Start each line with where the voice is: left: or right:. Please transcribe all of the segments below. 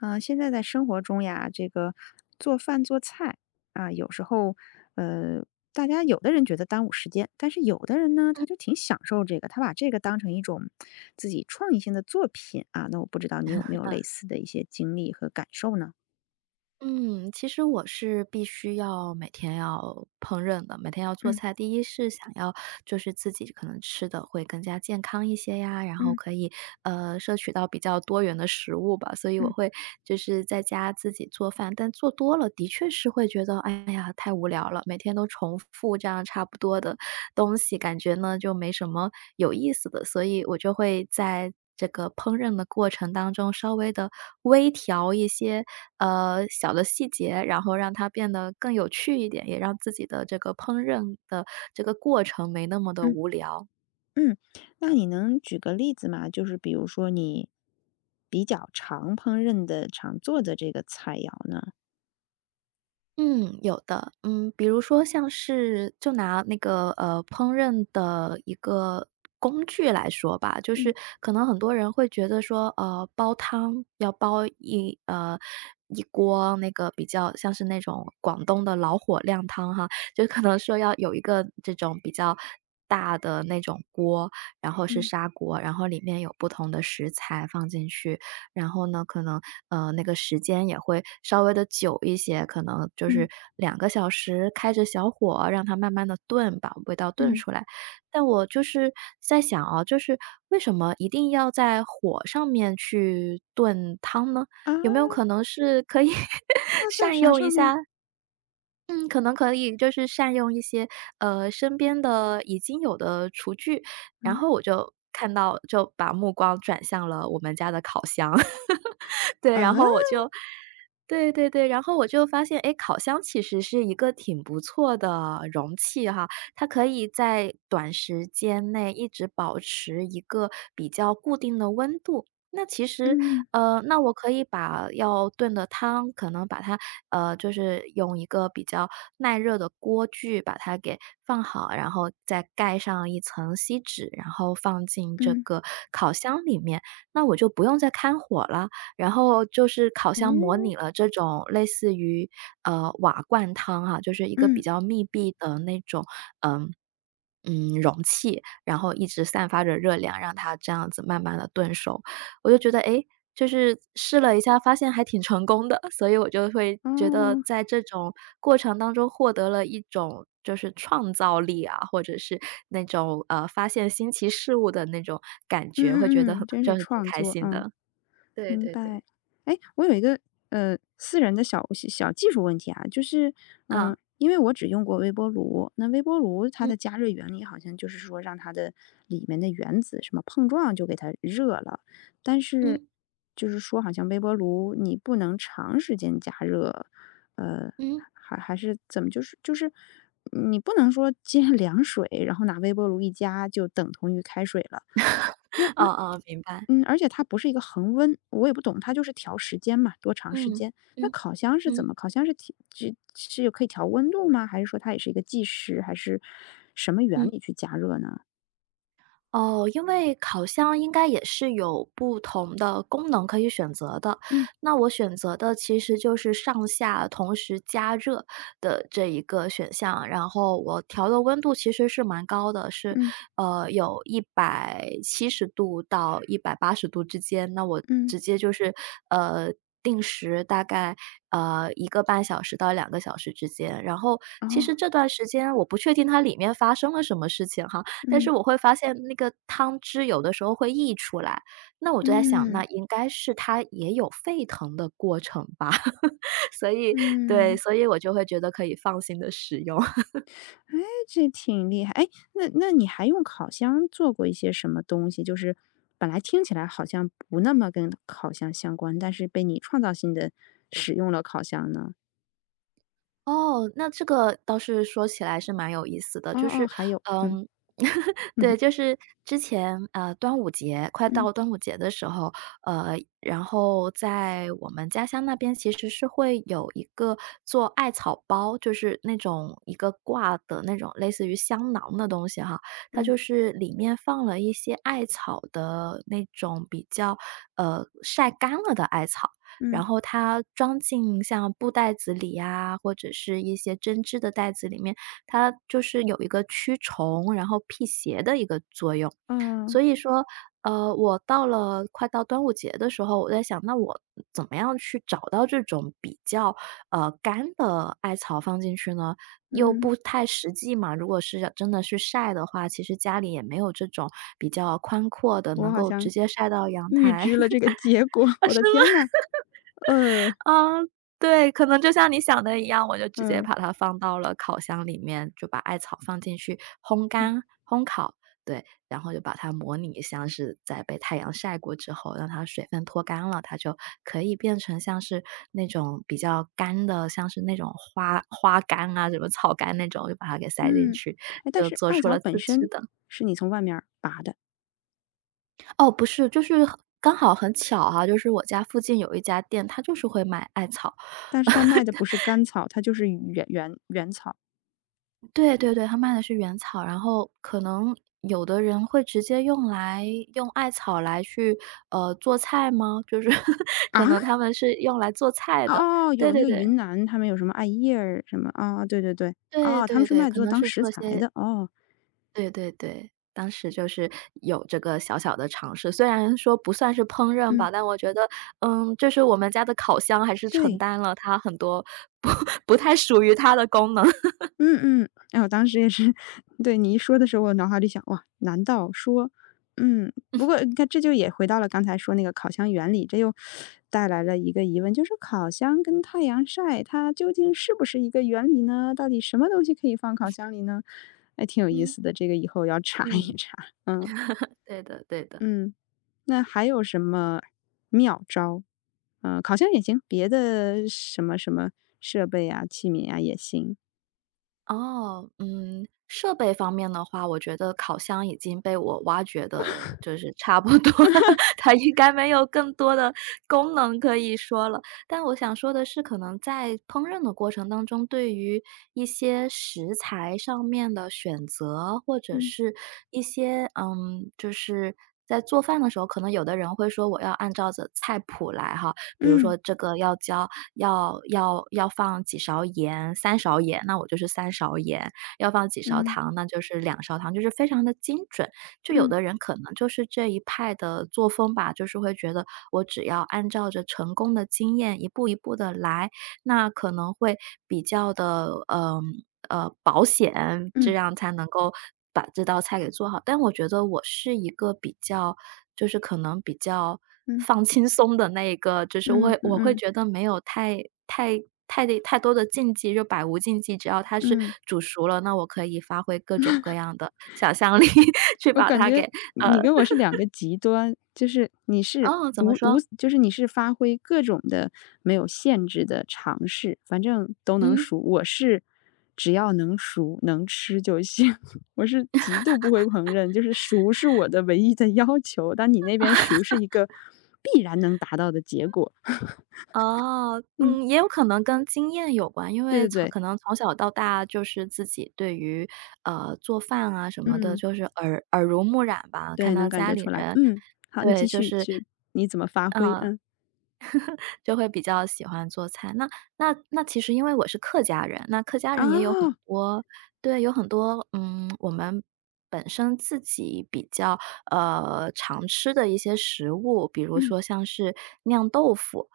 left: 呃，现在在生活中呀，这个，做饭做菜，啊，有时候，呃，大家有的人觉得耽误时间，但是有的人呢
right: 嗯。
left: 他就挺享受这个，他把这个当成一种，自己创意性的作品啊，那我不知道你有没 有类
right: 嗯。
left: 似的一些经历和感受呢？
right: 嗯，其实我是必须要，每天要烹饪的，每天要做
left: 嗯。
right: 菜。第一是想要就是自己可能吃得会更加健康一些呀，然后
left: 嗯。
right: 可以，呃，摄取到比较多元的食物吧，所以我
left: 嗯。
right: 会，就是在家自己做饭。但做多了，的确是会觉得，哎呀太无聊了，每天都重复都这样差不多的东西，感觉呢就没什么，有意思的。所以我就会在这个烹饪的过程当中稍微地微调一些，嗯，小的细节，然后让它变得更有趣一点，也让自己的这个烹饪的这个过程没那么地
left: 嗯。
right: 无聊。
left: 嗯，那你能举个例子吗？就是比如说你比较常烹饪的，常做的这个菜肴呢？
right: 嗯，有的。嗯，比如说像是，就拿那个，呃，烹饪的一个工具来说吧。就是
left: 嗯。
right: 可能很多人会觉得说，啊，煲汤要煲一呃，一锅，那个比较像是那种广东的老火靓汤哈。就可能说要有一个这种比较大的那种锅，然后是
left: 嗯。
right: 砂锅，然后里面有不同的食材放进去。然后呢，可能，呃，那个时间也会稍微地久一些，可能就是
left: 嗯。
right: 2个小时开着小火，让它慢慢地炖，把味道炖
left: 嗯。
right: 出来。但我就是在想啊，就是为什么一定要在火上面去炖汤呢？
left: 啊！
right: 有没有可能是可以
left: 放在
right: 善
left: 啥
right: 用一
left: 上面儿？
right: 下嗯，可能可以就是善用一些，呃，身边的已经有的厨具。然
left: 嗯？
right: 后我就看到就把目光转向了我们家的烤箱。对，然
left: 啊？
right: 后我就对对对，然后我就发现，诶，烤箱其实是一个挺不错的容器哈，它可以在短时间内一直保持一个比较固定的温度。那其实，
left: 嗯。
right: 呃，那我可以把要炖的汤，可能把它，呃，就是用一个比较耐热的锅具把它给放好，然后再盖上一层锡纸，然后放进这
left: 嗯。
right: 个烤箱里面，那我就不用再开火了。然后就是烤箱模
left: 嗯。
right: 拟了这种类似于，呃，瓦罐汤哈，就是一个比
left: 嗯。
right: 较密闭的那种，呃，嗯，容器，然后一直散发着热量，让它这样子慢慢地炖熟。我就觉得，诶，就是试了一下发现还挺成功的，所以我就会觉得
left: 啊。
right: 在这种过程当中获得了一种，就是创造力啊，或者是那种，啊，发现新奇事物的那种感觉，会觉得
left: 嗯嗯
right: 很
left: 嗯，真
right: 就
left: 是
right: 会挺
left: 创
right: 开
left: 作，
right: 心
left: 嗯。
right: 的。对
left: 明
right: 对对。
left: 白。诶，我有一个，呃，私人的小小小技术问题啊。就是，嗯，
right: 嗯。
left: 因为我只用过微波炉，那微波炉它
right: 嗯。
left: 的加热原理，好像就是说让它的里面的原子什么碰撞就给它热了。但是
right: 嗯。
left: 就是说，好像微波炉你不能长时间加热，呃，
right: 嗯。
left: 还还是怎么。就是就是你不能说接凉水，然后拿微波炉一加就等同于开水了。那那
right: 哦哦，明白。
left: 嗯，而且它不是一个恒温，我也不懂，它就是调时间嘛，多长时
right: 嗯，
left: 间。那
right: 嗯，
left: 烤箱是怎
right: 嗯。
left: 么，烤箱是替这，是是可以调温度吗？还是说它也是一个计时，还是什么原
right: 嗯。
left: 理去加热呢？
right: 哦，因为烤箱应该也是有不同的功能可以选择的。
left: 嗯。
right: 那我选择的其实就是上下同时加热的这一个选项，然后我调的温度其实是蛮高的。是
left: 嗯。
right: 呃，有170度到180度之间，那我
left: 嗯。
right: 直接就是，呃，定时大概，呃，1.5小时到2个小时之间。然后其实
left: 哦。
right: 这段时间我不确定它里面发生了什么事情哈，但是
left: 嗯。
right: 我会发现那个汤汁有的时候会溢出来，那我就在想，那
left: 嗯。
right: 应该是它也有沸腾的过程吧。所以对，
left: 嗯。
right: 所以我就会觉得可以放心地使用。
left: 哎，这挺厉害。哎，那那你还用烤箱做过一些什么东西，就是本来听起来好像不那么跟烤箱相关，但是被你创造性地使用了烤箱呢？
right: 哦，那这个倒是说起来是蛮有意思的，
left: 哦
right: 就
left: 哦，
right: 是
left: 还有，嗯，
right: 嗯，对，
left: 嗯。
right: 就是之前，啊，端午节快
left: 嗯。
right: 到端午节的时候，呃，然后在我们家乡那边，其实是会有一个做艾草包，就是那种一个挂的那种类似于香囊的东西哈。它
left: 嗯。
right: 就是里面放了一些艾草的那种比较呃，晒干了的艾草，然
left: 嗯。
right: 后它装进像布袋子里呀，或者是一些针织的袋子里面，它就是有一个驱虫，然后辟邪的一个作用。
left: 哦。
right: 所以说，呃，我到了快到端午节的时候，我在想，那我怎么样去找到这种比较，呃，干的艾草放进去呢？又
left: 嗯。
right: 不太实际嘛，如果是真的去晒的话，其实家里也没有这种比较宽阔的，
left: 我
right: 能
left: 好
right: 够直
left: 像
right: 接晒到阳
left: 预
right: 台。
left: 知了这个结果，我的天哪，呃。
right: 呃，是吗？哦，对，可能就像你想的一样，我就直接
left: 嗯。
right: 把它放到了烤箱里面，就把艾草放进去烘
left: 嗯。
right: 干烘烤，对。然后就把它模拟像是在被太阳晒过之后，让它水分脱干了，它就可以变成像是那种比较干的，像是那种花花干啊，什么草干那种，就把它给塞进
left: 嗯，
right: 去，
left: 诶，但
right: 就
left: 是
right: 做
left: 艾
right: 出
left: 草
right: 了
left: 本
right: 自制
left: 身
right: 的。
left: 是你从外面儿拔的？
right: 哦，不是。就是很刚好很巧哈，就是我家附近有一家店，它就是会卖艾草。
left: 但是他卖的不是 干草，它就是原原原草。
right: 对对对，他卖的是原草。然后可能，有的人会直接用来用艾草来去，呃，做菜吗？就是 可
left: 啊？
right: 能他们是用来做菜
left: 哦
right: 的。
left: 哦哦，
right: 对
left: 有那
right: 对
left: 个
right: 对。
left: 云南他们有什么艾叶儿什么，哦，对对对。
right: 对
left: 哦，他们
right: 对
left: 是
right: 对，
left: 卖
right: 可
left: 做
right: 能
left: 当
right: 是
left: 食
right: 做
left: 材
right: 些
left: 的，哦。
right: 对对对。当时就是有这个小小的尝试。虽然说不算是烹饪
left: 嗯。
right: 吧，但我觉得，嗯，就是我们家的烤箱还是承
left: 对。
right: 担了它很多不不太属于它的功能。
left: 嗯 嗯。哎呀，我当时也是对，你一说的时候，我脑海里想：“哇，难道说”嗯，不 过，你看这就也回到了刚才说那个烤箱原理，这又 带来了一个疑问，就是说烤箱跟太阳晒，它究竟是不是一个原理呢？到底什么东西可以放烤 箱里呢？哎，挺有意
right: 嗯。
left: 思的，这个以后要查一
right: 嗯。
left: 查，嗯。
right: 对的对的。
left: 嗯，那还有什么妙招？呃，烤箱也行，别的什么什么设备呀，器皿啊，也行。
right: 哦，嗯，设备方面的话，我觉得烤箱已经被我挖掘得就是差不多了，它应该没有更多的功能可以说了。但我想说的是，可能在烹饪的过程当中，对于一些食材上面的选择，或者
left: 嗯。
right: 是一些嗯，就是在做饭的时候，可能有的人会说，我要按照 着 菜谱来哈。比如说这个要加要要要放几勺盐，3勺盐，那我就是3勺盐，要放几勺
left: 嗯。
right: 糖，那就是2勺糖，就是非常的精准。就有
left: 嗯。
right: 的人可能就是这一派的作风吧，就是会觉得，我只要按照着成功的经验一步一步地来，那可能会比较的呃呃，保险，这样才能够把这道菜给做好。但我觉得我是一个比较就是可能比较
left: 嗯。
right: 放轻松的那一个，就是我
left: 嗯
right: 会
left: 嗯
right: 我会
left: 嗯。
right: 觉得没有太太太太多的禁忌，就百无禁忌，只要它是
left: 嗯。
right: 煮熟了，那我可以发挥各种各样的想象力，去
left: 我
right: 把
left: 感
right: 它给
left: 觉你
right: 嗯。
left: 跟我是两个 极端，就是你是
right: 哦，怎么
left: 无无
right: 说？
left: 就是你是发挥各种的没有限制的尝试，反正都能
right: 嗯。
left: 熟。我是只要能熟能吃就行，我是极度不会烹饪，就是熟是我的唯一的要求。但你那边熟是一个，必然能达到的结果。
right: 哦，
left: 嗯。
right: 嗯，也有可能跟经验有关，因
left: 对
right: 为
left: 对
right: 从
left: 对。
right: 可能从小到大就是自己对于呃，做饭啊什么的，
left: 嗯。
right: 就是耳耳濡目染吧。看
left: 对，
right: 到
left: 能感
right: 家
left: 觉
right: 里
left: 出来。
right: 人
left: 嗯，好你继
right: 对，就
left: 续。
right: 是
left: 是，你怎么发挥？
right: 嗯，
left: 嗯。
right: 就会比较喜欢做菜。那那那其实因为我是客家人，那客家人也有很
left: 啊。
right: 多对，有很多，嗯，我们本身自己比较呃，常吃的一些食物，比如说像是酿豆腐。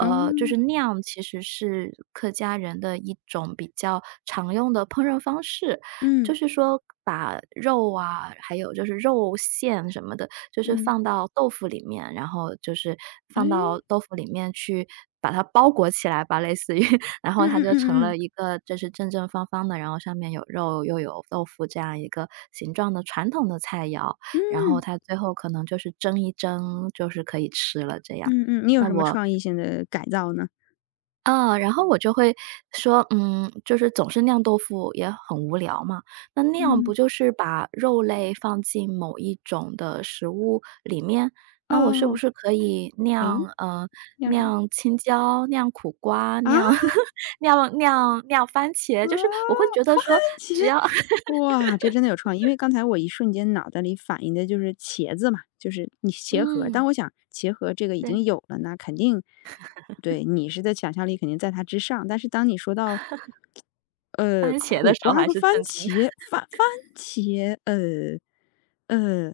right: 呃，就是
left: 哦。
right: “酿”其实是客家人的一种比较常用的烹饪方式，就是说把肉啊，还有就是肉馅什么的，就是
left: 嗯。
right: 放到豆腐里面，然后就是放
left: 诶？
right: 到豆腐里面去，把它包裹起来吧，类似于，然后它就成了一个就是正正方方的，然后上面有肉又有豆腐，这样一个形状的传统的菜肴。然后它最后可能就是蒸一蒸，就是可以吃了这样。
left: 嗯嗯，你有
right: 那
left: 什么
right: 我
left: 创意性的改造呢？
right: 啊，然后我就会说，嗯，就是总是酿豆腐也很无聊嘛，那酿不
left: 嗯。
right: 就是把肉类放进某一种的食物里面？那我是不
left: 啊。
right: 是可以
left: 诶？
right: 酿呃，
left: 酿啥？
right: 酿青椒，酿苦瓜，
left: 啊？
right: 酿 酿酿酿番
left: 啊？
right: 茄。
left: 番
right: 就是我
left: 茄。
right: 会觉得说，只要
left: 哇，这真的有创意，因为刚才我一瞬间脑袋里反应的就是茄子嘛，就是你是茄盒，但
right: 嗯。
left: 我想茄盒这个已经
right: 对。
left: 有了，那肯定 对，你是在想象力肯定在它之上，但是当你说到 呃，
right: 番茄的
left: 苦
right: 时候
left: 瓜
right: 还
left: 和
right: 是
left: 番
right: 正经的。
left: 茄，番番 茄，呃，呃。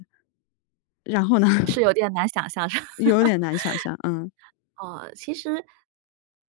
left: 然后呢？
right: 是有点难想象的。
left: 有点难想象，嗯。
right: 哦，其实，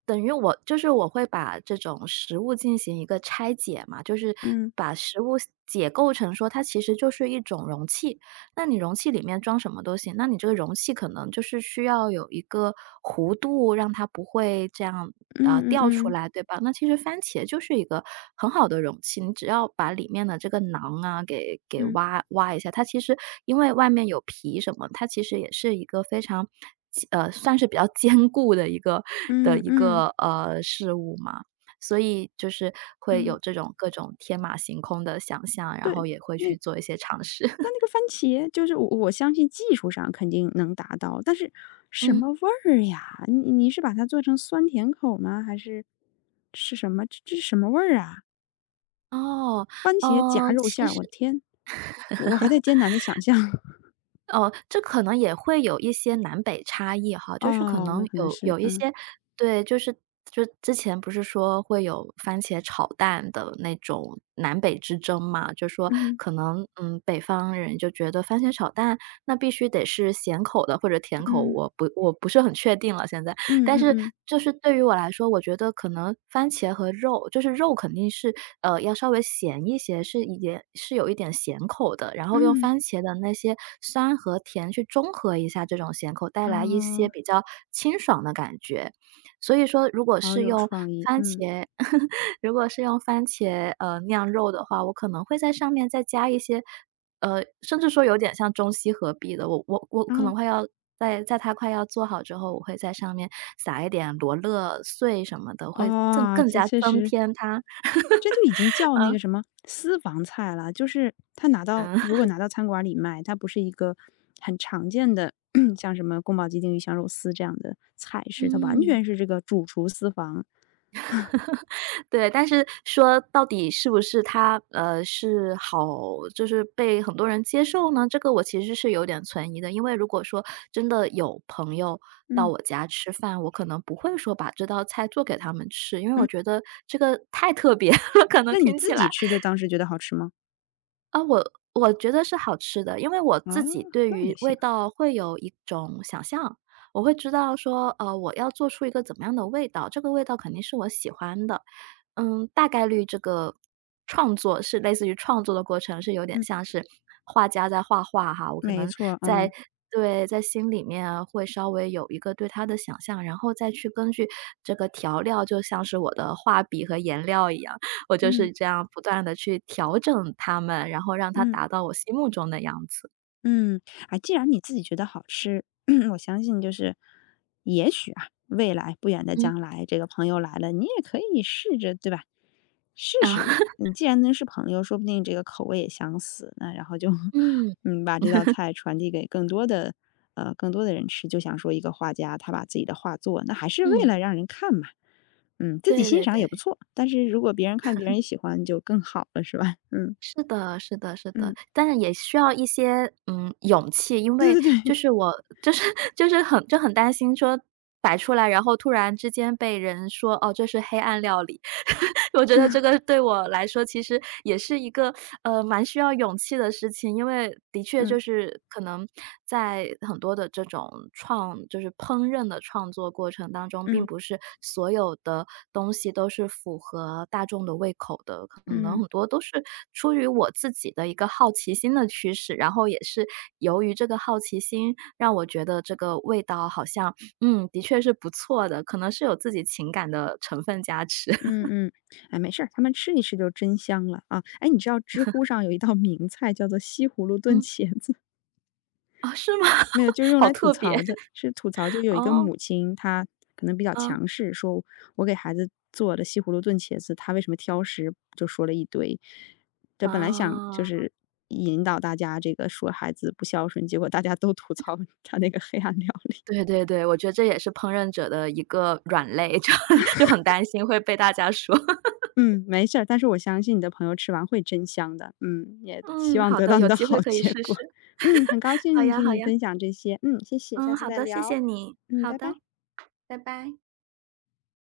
right: 等于我就是我会把这种食物进行一个拆解嘛，就是
left: 嗯。
right: 把食物解构成说它其实就是一种容器，那你容器里面装什么都行，那你这个容器可能就是需要有一个弧度，让它不会这样，呃，
left: 嗯嗯
right: 掉出
left: 嗯。
right: 来，对吧？那其实番茄就是一个很好的容器，你只要把里面的这个瓤啊，给给
left: 嗯。
right: 挖挖一下，它其实因为外面有皮什么，它其实也是一个非常坚呃，算是比较坚固的一个的
left: 嗯，
right: 一
left: 嗯
right: 个，呃，事物嘛，所以就是会有
left: 嗯。
right: 这种各种天马行空的想像，然
left: 对，
right: 后也会
left: 那
right: 去做一些尝试。
left: 但 那个番茄，就是我我相信技术上肯定能达到，但是什
right: 嗯。
left: 么味儿呀？你你是把它做成酸甜口儿吗？还是是什么，这这是什么味儿啊？
right: 哦，
left: 番茄夹
right: 呃，
left: 肉馅
right: 其
left: 儿，
right: 实
left: 我的天！我还在艰难地想 象。
right: 哦，这可能也会有一些南北差异哈，就是可
left: 哦，
right: 能
left: 那可能
right: 有
left: 是，
right: 有一
left: 嗯。
right: 些对，就是就之前不是说会有番茄炒蛋的那种南北之争嘛。就是说
left: 嗯。
right: 可能，嗯，北方人就觉得番茄炒蛋，那必须得是咸口的或者甜口，
left: 嗯。
right: 我不我不是很确定了现在。
left: 嗯
right: 但
left: 嗯
right: 是
left: 嗯。
right: 就是对于我来说，我觉得可能番茄和肉就是肉肯定是，呃，要稍微咸一些，是盐是有一点咸口的，然后用
left: 嗯。
right: 番茄的那些酸和甜去中和一下这种咸口，带来一些
left: 哦。
right: 比较清爽的感觉。所以说如果
left: 好
right: 是
left: 有
right: 用
left: 创意，
right: 番
left: 嗯。
right: 茄 如果是用番茄，呃，酿肉的话，我可能会在上面再加一些呃，甚至说有点像中西合璧的，我我我可
left: 哦。
right: 能会要在在它快要做好之后，我会在上面撒一点罗勒碎什么的，会赠
left: 哇，
right: 更
left: 这
right: 加
left: 确
right: 增
left: 实
right: 添它
left: 这就已经叫 那个
right: 嗯。
left: 什么私房菜了，就是它拿到
right: 嗯。
left: 如果 拿到餐馆儿里卖，它不是一个很常见的，像什么宫保鸡丁、鱼香肉丝这样的菜式，它完
right: 嗯。
left: 全是这个主厨私房。
right: 对，但是说到底是不是它呃，是好就是被很多人接受呢，这个我其实是有点存疑的。因为如果说，真的有朋友到
left: 嗯。
right: 我家吃饭，我可能不会说把这道菜做给他们吃，因为我
left: 嗯。
right: 觉得这个太特别了，可能
left: 那你
right: 听起
left: 自
right: 来。
left: 己吃着，当时觉得好吃吗？
right: 呃，我-我觉得是好吃的，因为我自
left: 啊，
right: 己对
left: 那就
right: 于味
left: 行。
right: 道会有一种想象，我会知道说呃，我要做出一个怎么样的味道，这个味道肯定是我喜欢的。嗯，大概率这个创作是类似于创作的过程，是有点
left: 嗯。
right: 像是画家在画画哈，我可
left: 没
right: 能
left: 错儿，
right: 在
left: 嗯。
right: 对，在心里面会稍微有一个对它的想象，然后再去根据这个调料，就像是我的画笔和颜料一样，我就是
left: 嗯。
right: 这样不断地去调整它们，然后让它
left: 嗯。
right: 达到我心目中的样子。
left: 嗯，哎，既然你自己觉得好吃，我相信就是也许啊，未来不远的
right: 嗯。
left: 将来，这个朋友来了，你也可以试着对吧？试
right: 嗯。
left: 试。既然能是朋友，说不定这个口味也相似，那然后就
right: 嗯。
left: 嗯，把这道 菜传递给更多的呃，更多的人吃。就像说一个画家，他把自己的画作那还是为了
right: 嗯。
left: 让人看吧，嗯，自己
right: 对
left: 欣
right: 对
left: 赏也不
right: 对。
left: 错，但是如果别人看别人喜欢就更好了，是吧？嗯。
right: 是的是的是的。
left: 嗯。
right: 但是也需要一些，嗯，勇气，因
left: 对
right: 为
left: 对对。
right: 就是我就 是就是很就很担心说摆出来，然后突然之间被人说，哦，这是黑暗料理。我觉得这 个对我来说其实也是一个，呃，蛮需要勇气的事情。因为的确
left: 嗯。
right: 就是可能在很多的这种创就是烹饪的创作过程当中，并
left: 嗯。
right: 不是所有的东西都是符合大众的胃口的，可能
left: 嗯。
right: 很多都是出于我自己的一个好奇心的驱使。然后也是由于这个好奇心，让我觉得这个味道好像，嗯，的确是不错的，可能是有自己情感的成分加持。
left: 嗯嗯，哎，没事，他们吃一吃就真香了啊，诶，你知道知乎上有一道名菜叫做西葫芦炖
right: 嗯。
left: 茄子？
right: 哦，是吗？
left: 没有，就是用
right: 好
left: 来吐
right: 特别，
left: 槽的。是吐槽就 有一个
right: 哦。
left: 母亲，她可能比较
right: 嗯。
left: 强势，说我给孩子做了西葫芦炖茄子，他为什么挑食，就说了一堆。对，本来想就
right: 哦。
left: 是引导大家这个说孩子不孝顺，结果大家都吐槽她那个黑暗料理。
right: 对对对，我觉得这也是烹饪者的一个软肋，就很就很 担心会被大家说。
left: 嗯，没事儿，但是我相信你的朋友吃完会真香的，嗯，也希
right: 嗯，
left: 望
right: 好
left: 得
right: 的，
left: 到你
right: 有
left: 的
right: 机会
left: 好
right: 可以
left: 结
right: 试
left: 果。
right: 试，
left: 嗯，很 高
right: 好
left: 兴
right: 呀
left: 听
right: 好
left: 你
right: 呀。
left: 分享这些，嗯，谢谢，下
right: 嗯，
left: 次
right: 好
left: 再
right: 的，谢
left: 聊，
right: 谢你，
left: 嗯，
right: 好
left: 拜
right: 的，
left: 拜。
right: 拜拜。